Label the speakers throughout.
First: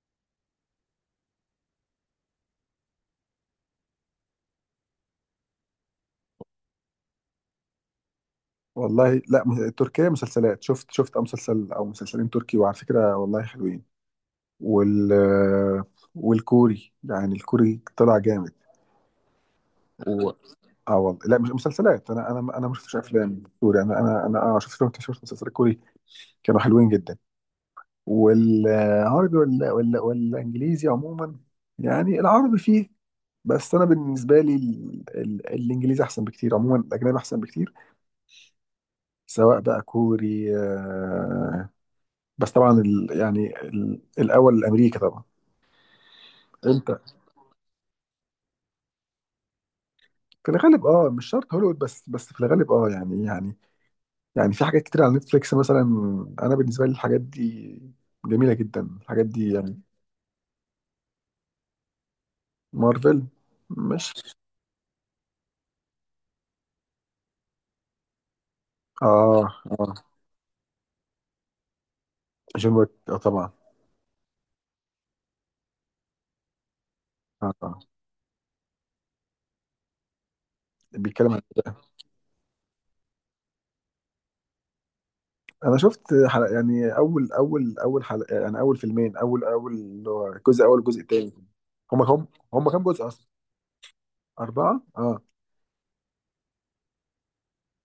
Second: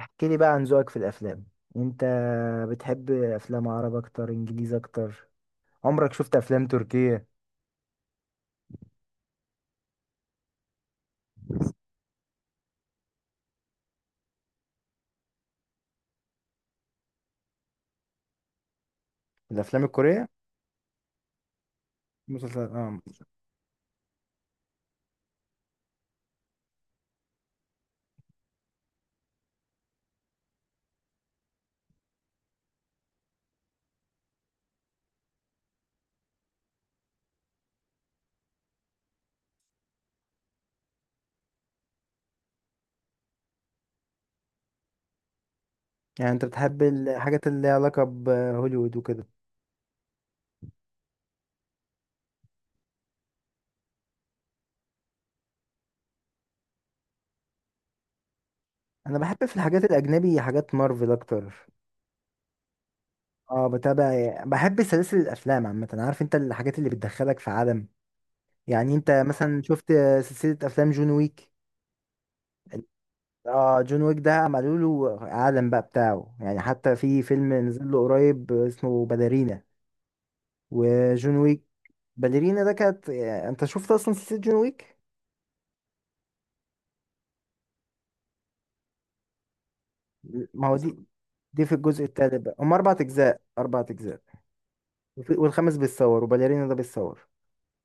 Speaker 1: احكي لي بقى عن ذوقك في الافلام، انت بتحب افلام عرب اكتر انجليزي اكتر؟ عمرك شفت افلام تركية؟
Speaker 2: والله لا، تركيا مسلسلات، شفت مسلسل او مسلسلين تركي، وعلى فكره والله حلوين. وال والكوري، يعني الكوري طلع جامد.
Speaker 1: الافلام الكورية؟
Speaker 2: و... اه والله لا مش مسلسلات، انا
Speaker 1: مسلسلات،
Speaker 2: ما شفتش
Speaker 1: اه.
Speaker 2: افلام كوري، انا اه شفت مسلسلات كوري. كانوا حلوين جدا. والعربي ولا والانجليزي عموما، يعني العربي فيه، بس انا بالنسبه لي الانجليزي احسن بكتير، عموما الاجنبي احسن بكتير، سواء بقى كوري، بس طبعا يعني الاول الامريكي طبعا.
Speaker 1: يعني انت بتحب
Speaker 2: انت
Speaker 1: الحاجات اللي ليها علاقة بهوليوود وكده؟
Speaker 2: في الغالب اه، مش شرط هوليوود، بس في الغالب اه يعني يعني في حاجات كتير على نتفليكس مثلا. انا بالنسبه لي الحاجات دي جميله جدا
Speaker 1: انا
Speaker 2: الحاجات
Speaker 1: بحب
Speaker 2: دي
Speaker 1: في
Speaker 2: يعني.
Speaker 1: الحاجات الاجنبي حاجات مارفل اكتر.
Speaker 2: مارفل.
Speaker 1: اه
Speaker 2: مش
Speaker 1: بتابع يعني، بحب سلاسل الافلام عامة، عارف انت الحاجات اللي بتدخلك في عالم. يعني انت
Speaker 2: اه.
Speaker 1: مثلا شفت
Speaker 2: اه
Speaker 1: سلسلة افلام جون ويك؟
Speaker 2: جون ويك اه طبعا.
Speaker 1: اه جون ويك ده عملوا له عالم بقى بتاعه، يعني حتى في
Speaker 2: اه
Speaker 1: فيلم
Speaker 2: طبعا.
Speaker 1: نزل له قريب اسمه باليرينا.
Speaker 2: بيتكلم
Speaker 1: وجون
Speaker 2: عن
Speaker 1: ويك،
Speaker 2: ده.
Speaker 1: باليرينا ده كانت، يعني انت شفت اصلا سلسلة جون ويك؟
Speaker 2: انا شفت حلقة، يعني اول حلقه، يعني اول فيلمين، اول اللي هو الجزء
Speaker 1: ما
Speaker 2: الاول
Speaker 1: هو دي،
Speaker 2: والجزء الثاني.
Speaker 1: في
Speaker 2: هم
Speaker 1: الجزء
Speaker 2: هم
Speaker 1: التالت بقى.
Speaker 2: هم
Speaker 1: هم
Speaker 2: كام
Speaker 1: اربع
Speaker 2: جزء اصلا؟
Speaker 1: اجزاء، اربع اجزاء.
Speaker 2: اربعه اه.
Speaker 1: والخامس بيتصور، وباليرينا ده بيتصور.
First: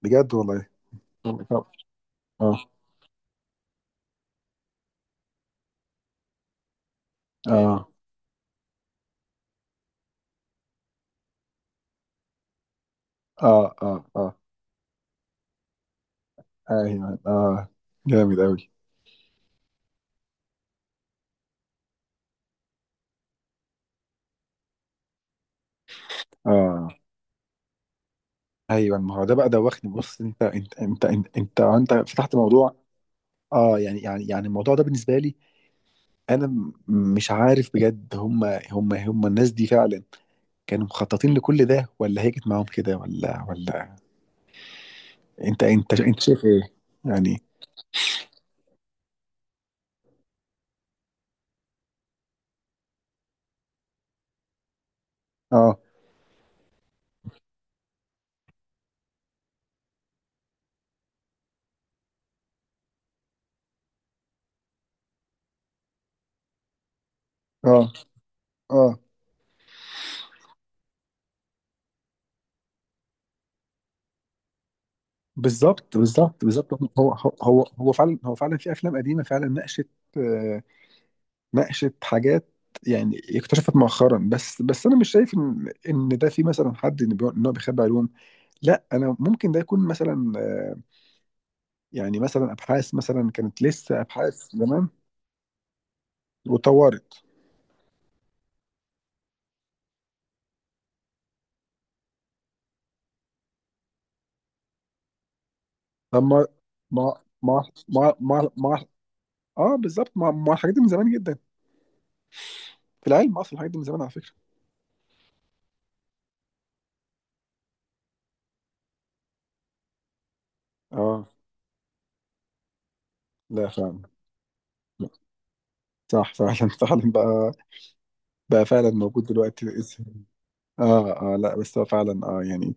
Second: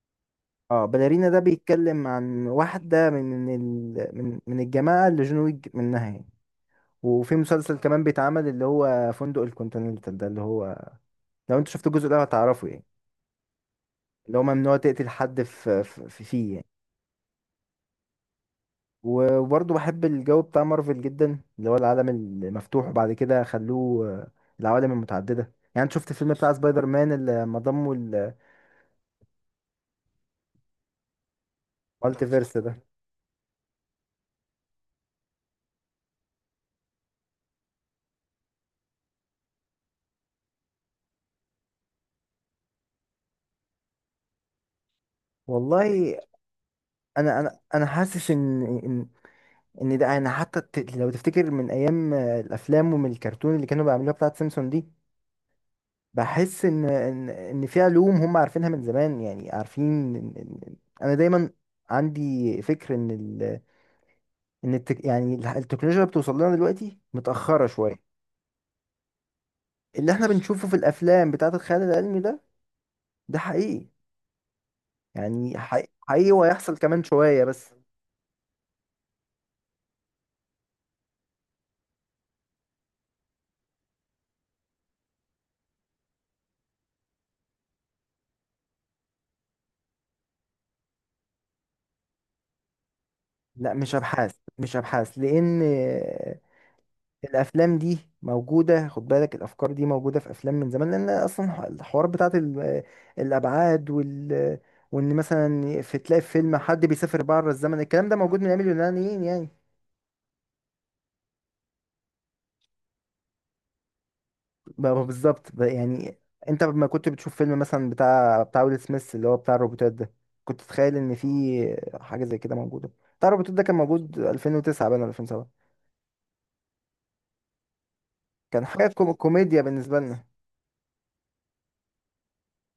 Speaker 2: بجد والله؟
Speaker 1: اه باليرينا ده
Speaker 2: هم كام؟
Speaker 1: بيتكلم عن
Speaker 2: اه
Speaker 1: واحدة من من الجماعة اللي جون ويك منها يعني. وفي مسلسل
Speaker 2: اه
Speaker 1: كمان بيتعمل اللي هو فندق الكونتيننتال ده، اللي هو لو انت شفت الجزء ده هتعرفه يعني.
Speaker 2: اه. اه اه.
Speaker 1: اللي هو ممنوع تقتل حد في فيه يعني.
Speaker 2: ايوه اه. جامد اوي.
Speaker 1: وبرضه بحب الجو بتاع مارفل جدا، اللي هو العالم المفتوح، وبعد كده خلوه العوالم المتعددة. يعني انت شفت الفيلم بتاع سبايدر
Speaker 2: اه
Speaker 1: مان اللي ما ضموا
Speaker 2: ايوه. ما هو ده بقى دوخني. بص، انت فتحت
Speaker 1: المالتيفيرس
Speaker 2: موضوع.
Speaker 1: ده؟
Speaker 2: اه يعني يعني الموضوع ده بالنسبه لي انا، مش عارف بجد. هم الناس دي فعلا كانوا مخططين لكل ده، ولا هي كانت معاهم كده، ولا؟ انت انت
Speaker 1: والله
Speaker 2: انت شايف ايه
Speaker 1: انا
Speaker 2: يعني؟
Speaker 1: انا انا حاسس ان ده انا حتى لو تفتكر من ايام الافلام، ومن الكرتون اللي كانوا بيعملوها بتاعت سيمسون دي،
Speaker 2: اه
Speaker 1: بحس ان في علوم هم عارفينها من زمان، يعني عارفين. إن- إن- انا دايما عندي فكر ان يعني التكنولوجيا اللي بتوصل لنا دلوقتي متأخرة
Speaker 2: اه
Speaker 1: شوية.
Speaker 2: اه.
Speaker 1: اللي احنا بنشوفه في الافلام بتاعت الخيال العلمي ده، ده حقيقي. يعني حقيقي،
Speaker 2: بالظبط
Speaker 1: حقيقي،
Speaker 2: بالظبط بالظبط.
Speaker 1: وهيحصل كمان
Speaker 2: هو هو
Speaker 1: شوية
Speaker 2: هو
Speaker 1: بس.
Speaker 2: هو فعلا، هو فعلا في افلام قديمه فعلا ناقشت، آه، ناقشت حاجات، يعني اكتشفت مؤخرا. بس انا مش شايف ان ان ده في مثلا حد ان إن هو بيخبي علوم. لا، انا ممكن ده يكون مثلا، يعني مثلا ابحاث، مثلا كانت
Speaker 1: لا مش
Speaker 2: لسه
Speaker 1: ابحاث،
Speaker 2: ابحاث
Speaker 1: مش
Speaker 2: زمان
Speaker 1: ابحاث، لان
Speaker 2: واتطورت.
Speaker 1: الافلام دي موجودة. خد بالك الافكار دي موجودة في افلام من زمان، لان اصلا الحوار بتاعت الابعاد وال، وان مثلا في، تلاقي
Speaker 2: طب
Speaker 1: في فيلم حد
Speaker 2: ما
Speaker 1: بيسافر بره
Speaker 2: ما
Speaker 1: الزمن. الكلام
Speaker 2: ما
Speaker 1: ده موجود من
Speaker 2: ما
Speaker 1: ايام
Speaker 2: ما-
Speaker 1: اليونانيين يعني.
Speaker 2: اه بالظبط. ما الحاجات دي من زمان جدا، في العلم اصلا الحاجات دي من زمان على فكره.
Speaker 1: ما ما بالظبط يعني انت لما كنت بتشوف فيلم مثلا بتاع ويل سميث اللي هو بتاع الروبوتات ده، كنت تتخيل ان في
Speaker 2: اه.
Speaker 1: حاجه زي كده موجوده؟ بتاع الروبوتات ده
Speaker 2: لا
Speaker 1: كان
Speaker 2: فعلا.
Speaker 1: موجود 2009 بقى
Speaker 2: لا.
Speaker 1: ولا 2007.
Speaker 2: صح فعلا فعلا بقى.
Speaker 1: كان
Speaker 2: بقى فعلا
Speaker 1: حاجه
Speaker 2: موجود
Speaker 1: كوميديا
Speaker 2: دلوقتي.
Speaker 1: بالنسبه لنا.
Speaker 2: اه اه. لا بس هو فعلا اه يعني،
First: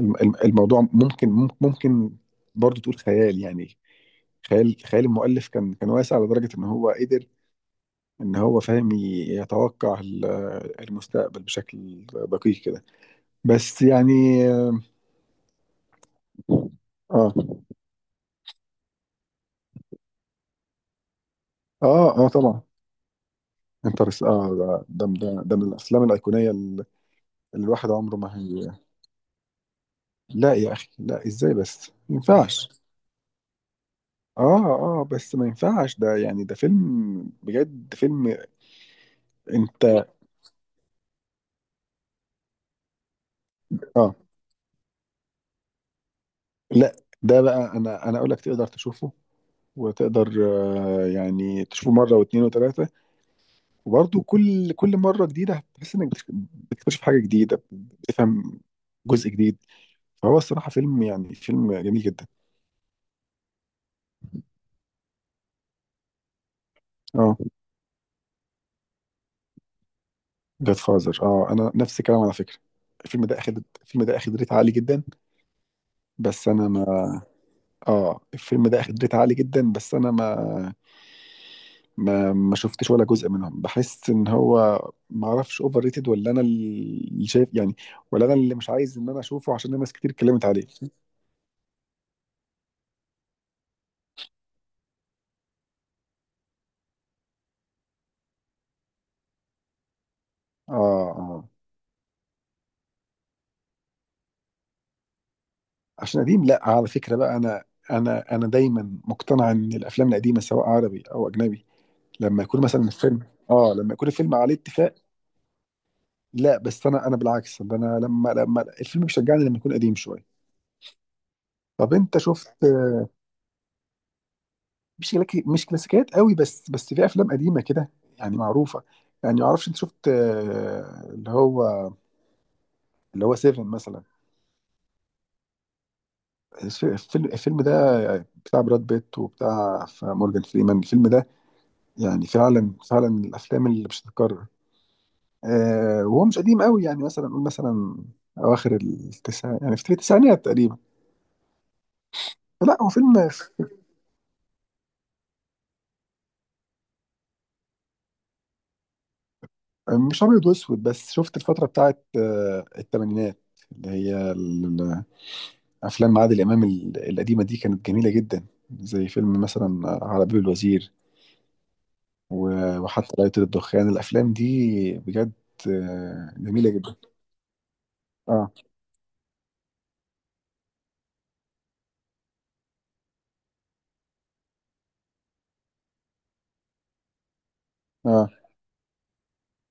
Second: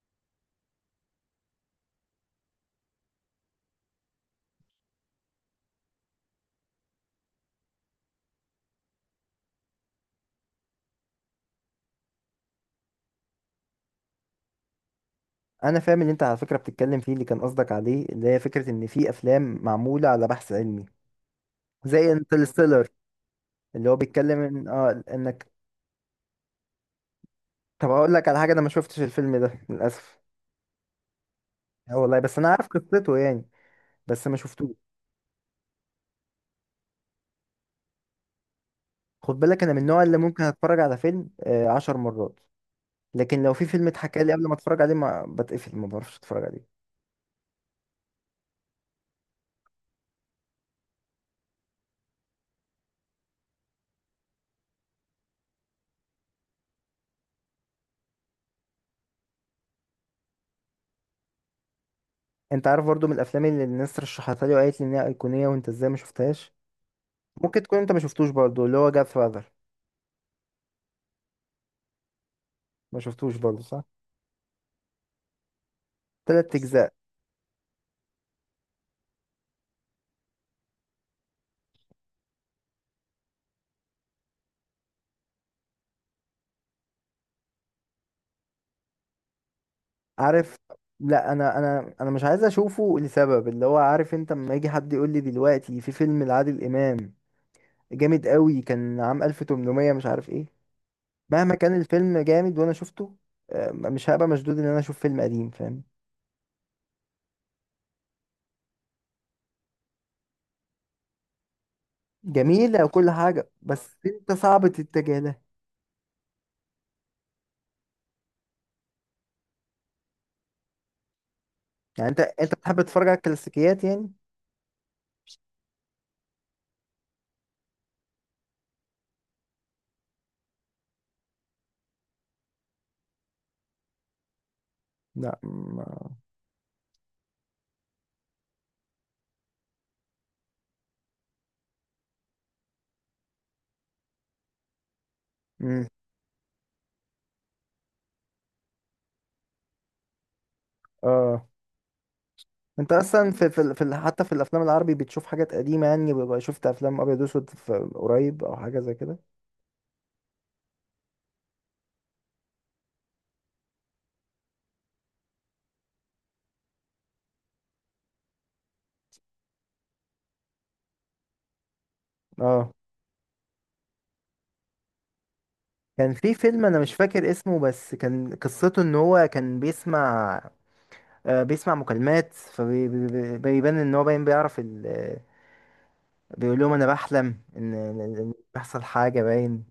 Speaker 2: الموضوع ممكن برضو تقول خيال، يعني خيال، خيال المؤلف كان واسع لدرجة ان هو قدر، ان هو فاهم يتوقع المستقبل بشكل دقيق كده، بس يعني.
Speaker 1: انا فاهم اللي انت على فكره بتتكلم فيه، اللي
Speaker 2: اه
Speaker 1: كان قصدك عليه، اللي هي فكره ان في افلام معموله على بحث علمي زي
Speaker 2: اه اه طبعا.
Speaker 1: انترستيلر، اللي هو
Speaker 2: انترس
Speaker 1: بيتكلم
Speaker 2: اه
Speaker 1: ان
Speaker 2: ده
Speaker 1: اه
Speaker 2: ده ده
Speaker 1: انك.
Speaker 2: ده من الافلام الايقونية اللي الواحد
Speaker 1: طب هقول
Speaker 2: عمره
Speaker 1: لك
Speaker 2: ما
Speaker 1: على حاجه، انا ما
Speaker 2: هي.
Speaker 1: شفتش الفيلم ده للاسف.
Speaker 2: لا يا اخي لا، ازاي بس؟
Speaker 1: اه
Speaker 2: ما
Speaker 1: والله، بس انا عارف
Speaker 2: ينفعش.
Speaker 1: قصته يعني، بس ما
Speaker 2: اه
Speaker 1: شفتوش.
Speaker 2: اه. بس ما ينفعش ده، يعني ده فيلم، بجد فيلم.
Speaker 1: خد بالك انا من
Speaker 2: انت
Speaker 1: النوع اللي ممكن اتفرج على فيلم عشر مرات، لكن لو في فيلم
Speaker 2: اه.
Speaker 1: اتحكى لي قبل ما اتفرج عليه ما بتقفل ما بعرفش اتفرج عليه.
Speaker 2: لا ده بقى انا اقول لك تقدر تشوفه، وتقدر يعني تشوفه مره واثنين وثلاثه، وبرضه كل مره جديده هتحس انك بتكتشف، بتكتشف حاجه جديده، بتفهم جزء جديد. فهو الصراحه فيلم، يعني فيلم جميل جدا.
Speaker 1: انت عارف برضو من الافلام اللي الناس رشحتها لي وقالت لي انها ايقونيه وانت ازاي ما شفتهاش؟
Speaker 2: اه.
Speaker 1: ممكن تكون انت ما شفتوش برضو، اللي هو جاد فاذر.
Speaker 2: جاد فازر اه، انا نفس الكلام على فكره.
Speaker 1: ما
Speaker 2: الفيلم
Speaker 1: شفتوش
Speaker 2: ده
Speaker 1: برضو
Speaker 2: اخد،
Speaker 1: صح؟
Speaker 2: الفيلم ده اخد ريت عالي جدا، بس
Speaker 1: تلات
Speaker 2: انا ما،
Speaker 1: اجزاء.
Speaker 2: اه الفيلم ده اخد ريت عالي جدا، بس انا ما شفتش ولا جزء منهم. بحس ان هو، ما اعرفش، اوفر ريتد، ولا انا اللي شايف يعني، ولا انا اللي مش عايز ان انا اشوفه عشان ناس كتير اتكلمت
Speaker 1: عارف،
Speaker 2: عليه.
Speaker 1: لا انا مش عايز اشوفه لسبب، اللي هو، عارف انت لما يجي حد يقول لي دلوقتي في فيلم لعادل امام جامد قوي كان عام 1800 مش عارف ايه،
Speaker 2: اه اه.
Speaker 1: مهما كان الفيلم جامد وانا شفته مش هبقى مشدود ان انا اشوف فيلم قديم، فاهم؟
Speaker 2: عشان قديم؟ لا على فكره بقى، انا انا دايما مقتنع ان الافلام القديمه سواء عربي او اجنبي لما يكون
Speaker 1: جميل
Speaker 2: مثلا
Speaker 1: وكل
Speaker 2: الفيلم،
Speaker 1: حاجه،
Speaker 2: اه، لما
Speaker 1: بس
Speaker 2: يكون
Speaker 1: انت
Speaker 2: الفيلم عليه
Speaker 1: صعب
Speaker 2: اتفاق.
Speaker 1: تتجه له.
Speaker 2: لا بس انا، انا بالعكس، ده انا لما، لما الفيلم بيشجعني لما يكون قديم شويه. طب
Speaker 1: يعني
Speaker 2: انت
Speaker 1: انت
Speaker 2: شفت،
Speaker 1: بتحب تتفرج على الكلاسيكيات يعني؟
Speaker 2: مش كلاسيكيات قوي، بس في افلام قديمه كده يعني معروفه. يعني ما اعرفش، انت شفت اللي هو، اللي هو سيفن مثلا؟
Speaker 1: لا
Speaker 2: الفيلم، الفيلم ده بتاع براد بيت وبتاع مورجان فريمان، الفيلم ده يعني فعلا، فعلا من الافلام اللي مش هتتكرر.
Speaker 1: مم.
Speaker 2: وهو مش قديم قوي، يعني مثلا نقول مثلا اواخر التسع، يعني في التسعينات تقريبا.
Speaker 1: اه
Speaker 2: لا هو
Speaker 1: انت
Speaker 2: فيلم.
Speaker 1: اصلا في حتى في الافلام العربي بتشوف حاجات قديمه يعني، بيبقى شفت افلام ابيض واسود في قريب او حاجه زي كده؟
Speaker 2: مش ابيض واسود، بس شفت الفتره بتاعت الثمانينات اللي هي افلام عادل امام القديمه دي، كانت جميله جدا، زي فيلم مثلا على باب الوزير،
Speaker 1: اه.
Speaker 2: وحتى لا يطير الدخان. الافلام دي بجد،
Speaker 1: كان في فيلم
Speaker 2: جميله
Speaker 1: انا مش
Speaker 2: جدا.
Speaker 1: فاكر اسمه بس كان
Speaker 2: اه
Speaker 1: قصته ان هو كان بيسمع بيسمع مكالمات، فبيبان ان هو باين بيعرف. بيقول لهم انا بحلم ان إن-
Speaker 2: اه.
Speaker 1: إن بيحصل حاجه باين.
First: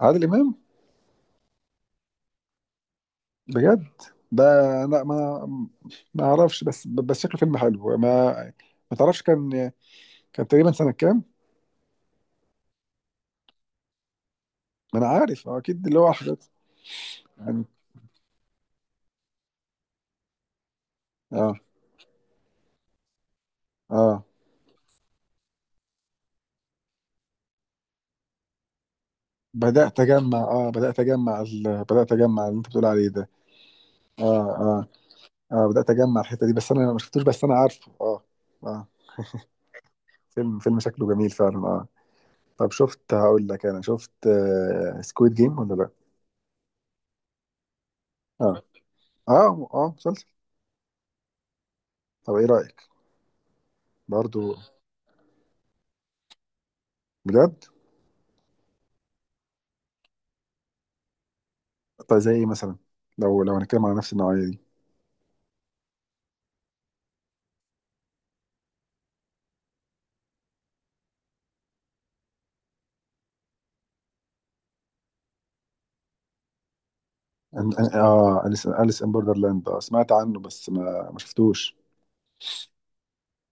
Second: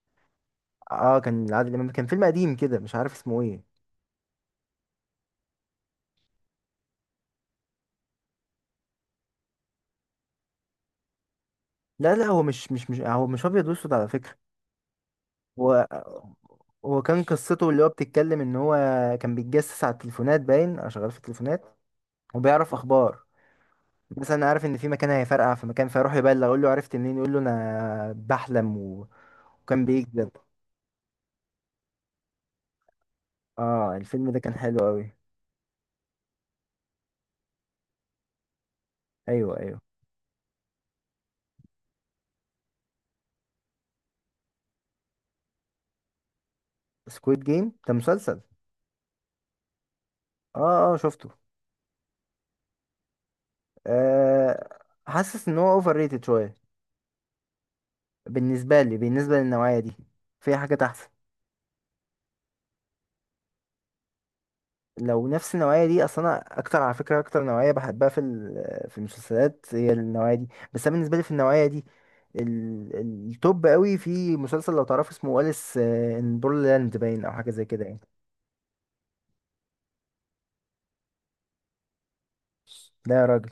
Speaker 2: عادل امام.
Speaker 1: اه كان عادل امام، كان فيلم قديم كده، مش عارف اسمه ايه.
Speaker 2: بجد. ده لا ما، ما اعرفش، بس شكله فيلم حلو. ما، ما تعرفش كان، كان تقريبا سنه كام؟
Speaker 1: لا لا، هو مش هو مش ابيض واسود على فكره.
Speaker 2: ما انا عارف، اكيد
Speaker 1: هو
Speaker 2: اللي هو حاجات
Speaker 1: هو كان
Speaker 2: يعني.
Speaker 1: قصته اللي هو بتتكلم ان هو كان بيتجسس على التليفونات باين، او شغال في
Speaker 2: اه
Speaker 1: التليفونات. وبيعرف اخبار،
Speaker 2: اه.
Speaker 1: مثلا عارف ان في مكان هيفرقع في مكان، فيروح يبلغ يقول له عرفت منين، يقول له انا بحلم وكان بيكذب.
Speaker 2: بدات اجمع بدات اجمع اللي انت بتقول عليه ده.
Speaker 1: اه
Speaker 2: اه
Speaker 1: الفيلم ده كان حلو
Speaker 2: اه
Speaker 1: قوي.
Speaker 2: اه. بدأت اجمع الحتة دي، بس انا ما شفتوش، بس انا عارفه اه. اه.
Speaker 1: ايوه ايوه.
Speaker 2: فيلم، فيلم شكله جميل فعلا اه. طب شفت، هقول لك، انا شفت آه سكويد جيم ولا لا؟
Speaker 1: سكويد جيم ده مسلسل.
Speaker 2: اه اه. اه مسلسل.
Speaker 1: اه اه شفته.
Speaker 2: طب ايه رأيك؟ برضو؟
Speaker 1: أه. حاسس ان هو اوفر ريتد شويه،
Speaker 2: بجد؟
Speaker 1: بالنسبه لي بالنسبه للنوعيه دي في حاجات احسن.
Speaker 2: طب زي ايه مثلا؟ لو هنتكلم على نفس النوعية دي.
Speaker 1: لو نفس النوعيه دي، اصلا انا اكتر على فكره اكتر نوعيه بحبها في في المسلسلات هي النوعيه دي. بس انا بالنسبه لي في النوعيه دي، التوب قوي في مسلسل لو تعرف اسمه أليس ان بورلاند، باين او حاجه زي كده يعني.
Speaker 2: أليس، أليس ان بوردرلاند اه سمعت عنه بس ما ما شفتوش.
Speaker 1: لا يا راجل!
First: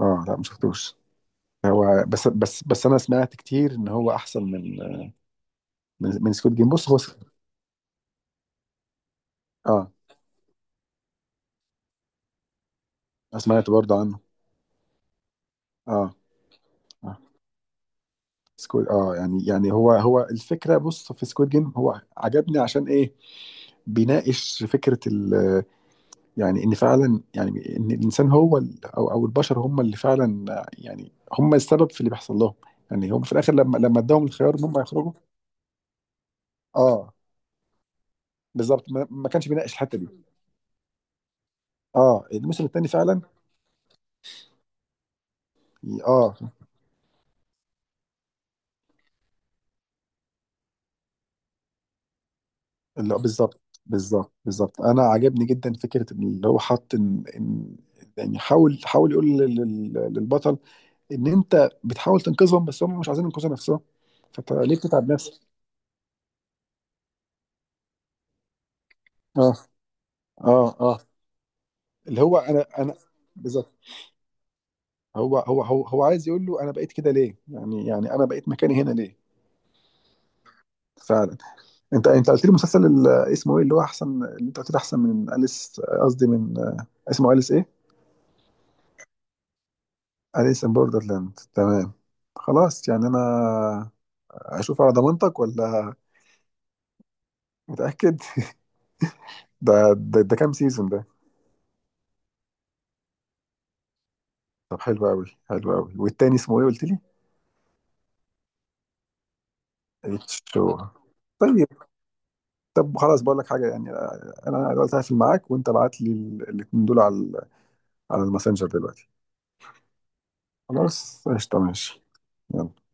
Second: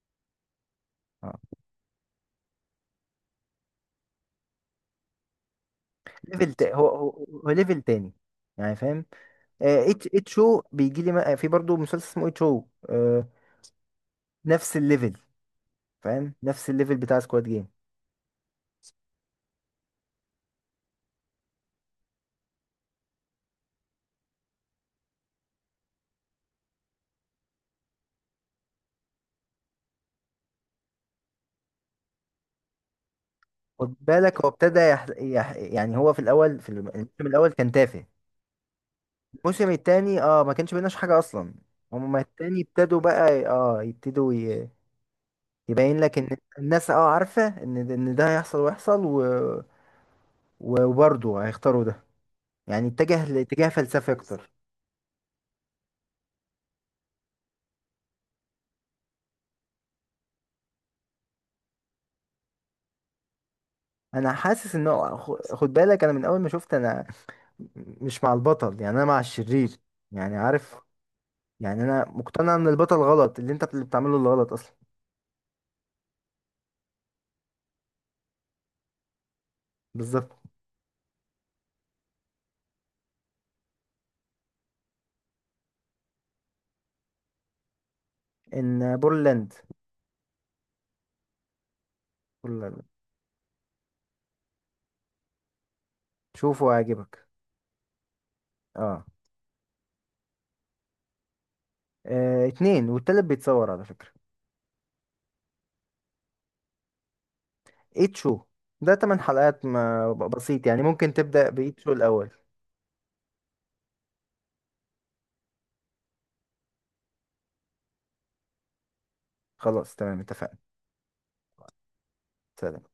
Speaker 2: اه لا ما شفتوش.
Speaker 1: اه
Speaker 2: هو بس انا سمعت كتير ان هو احسن من، من
Speaker 1: ليفل
Speaker 2: سكويد جيم.
Speaker 1: تا- هو
Speaker 2: بص هو
Speaker 1: هو هو ليفل تاني، يعني فاهم؟
Speaker 2: اه،
Speaker 1: اتش او بيجي لي في برضه مسلسل اسمه اتش او،
Speaker 2: سمعت برضو عنه.
Speaker 1: نفس الليفل.
Speaker 2: اه.
Speaker 1: فاهم نفس الليفل
Speaker 2: آه.
Speaker 1: بتاع سكواد جيم؟
Speaker 2: سكويد اه، يعني يعني هو الفكره. بص، في سكويد جيم هو عجبني عشان ايه؟ بيناقش فكره ال، يعني ان فعلا، يعني ان الانسان هو او البشر هم اللي فعلا، يعني هم السبب في اللي بيحصل لهم، يعني هم في الاخر لما،
Speaker 1: خد
Speaker 2: لما اداهم
Speaker 1: بالك هو
Speaker 2: الخيار ان
Speaker 1: ابتدى
Speaker 2: هم يخرجوا.
Speaker 1: يعني هو في الاول في
Speaker 2: اه
Speaker 1: الموسم الاول كان تافه.
Speaker 2: بالظبط، ما كانش
Speaker 1: الموسم
Speaker 2: بيناقش الحته دي.
Speaker 1: التاني اه ما كانش بيناش حاجه اصلا. هما
Speaker 2: اه
Speaker 1: التاني
Speaker 2: الموسم الثاني
Speaker 1: ابتدوا
Speaker 2: فعلا.
Speaker 1: بقى، اه يبتدوا يبين لك
Speaker 2: اه
Speaker 1: ان الناس اه عارفه ان ده هيحصل ويحصل وبرضه هيختاروا ده. يعني
Speaker 2: اللي هو
Speaker 1: اتجه
Speaker 2: بالظبط،
Speaker 1: لاتجاه فلسفي
Speaker 2: بالظبط
Speaker 1: اكتر.
Speaker 2: بالظبط، انا عجبني جدا فكره اللي هو حط إن، يعني حاول يقول للبطل ان انت بتحاول تنقذهم بس هم مش عايزين ينقذوا نفسهم،
Speaker 1: انا
Speaker 2: فانت
Speaker 1: حاسس
Speaker 2: ليه
Speaker 1: ان
Speaker 2: بتتعب نفسك؟
Speaker 1: خد بالك انا من اول ما شفت، انا مش مع البطل يعني، انا مع
Speaker 2: اه
Speaker 1: الشرير يعني
Speaker 2: اه
Speaker 1: عارف.
Speaker 2: اه.
Speaker 1: يعني انا
Speaker 2: اللي هو
Speaker 1: مقتنع
Speaker 2: انا،
Speaker 1: ان
Speaker 2: انا
Speaker 1: البطل غلط، اللي انت
Speaker 2: بالظبط.
Speaker 1: بتعمله اللي غلط اصلا.
Speaker 2: هو عايز يقول له انا بقيت كده ليه؟ يعني يعني انا بقيت مكاني هنا ليه؟
Speaker 1: بالظبط.
Speaker 2: فعلا. انت قلت لي مسلسل اسمه ايه؟ اللي هو احسن، اللي انت قلت لي احسن من اليس، قصدي من، اسمه اليس ايه؟
Speaker 1: ان بورلاند.
Speaker 2: اليس ان بوردرلاند، تمام.
Speaker 1: بورلاند.
Speaker 2: خلاص يعني انا اشوف على ضمانتك ولا؟
Speaker 1: شوفه هيعجبك.
Speaker 2: متاكد؟
Speaker 1: اه.
Speaker 2: ده، ده كام سيزون؟ ده
Speaker 1: اتنين، والتالت بيتصور على فكرة.
Speaker 2: طب حلو قوي، حلو قوي. والتاني اسمه ايه قلت لي؟
Speaker 1: ايت شو. ده تمن حلقات، ما ب-
Speaker 2: اتش
Speaker 1: بسيط يعني،
Speaker 2: هو.
Speaker 1: ممكن تبدأ
Speaker 2: طيب.
Speaker 1: بإيت شو الأول.
Speaker 2: طب خلاص بقول لك حاجه يعني، انا دلوقتي هقفل معاك وانت ابعت لي الاتنين دول على على الماسنجر دلوقتي.
Speaker 1: خلاص تمام اتفقنا.
Speaker 2: خلاص قشطه، ماشي. يلا.
Speaker 1: سلام.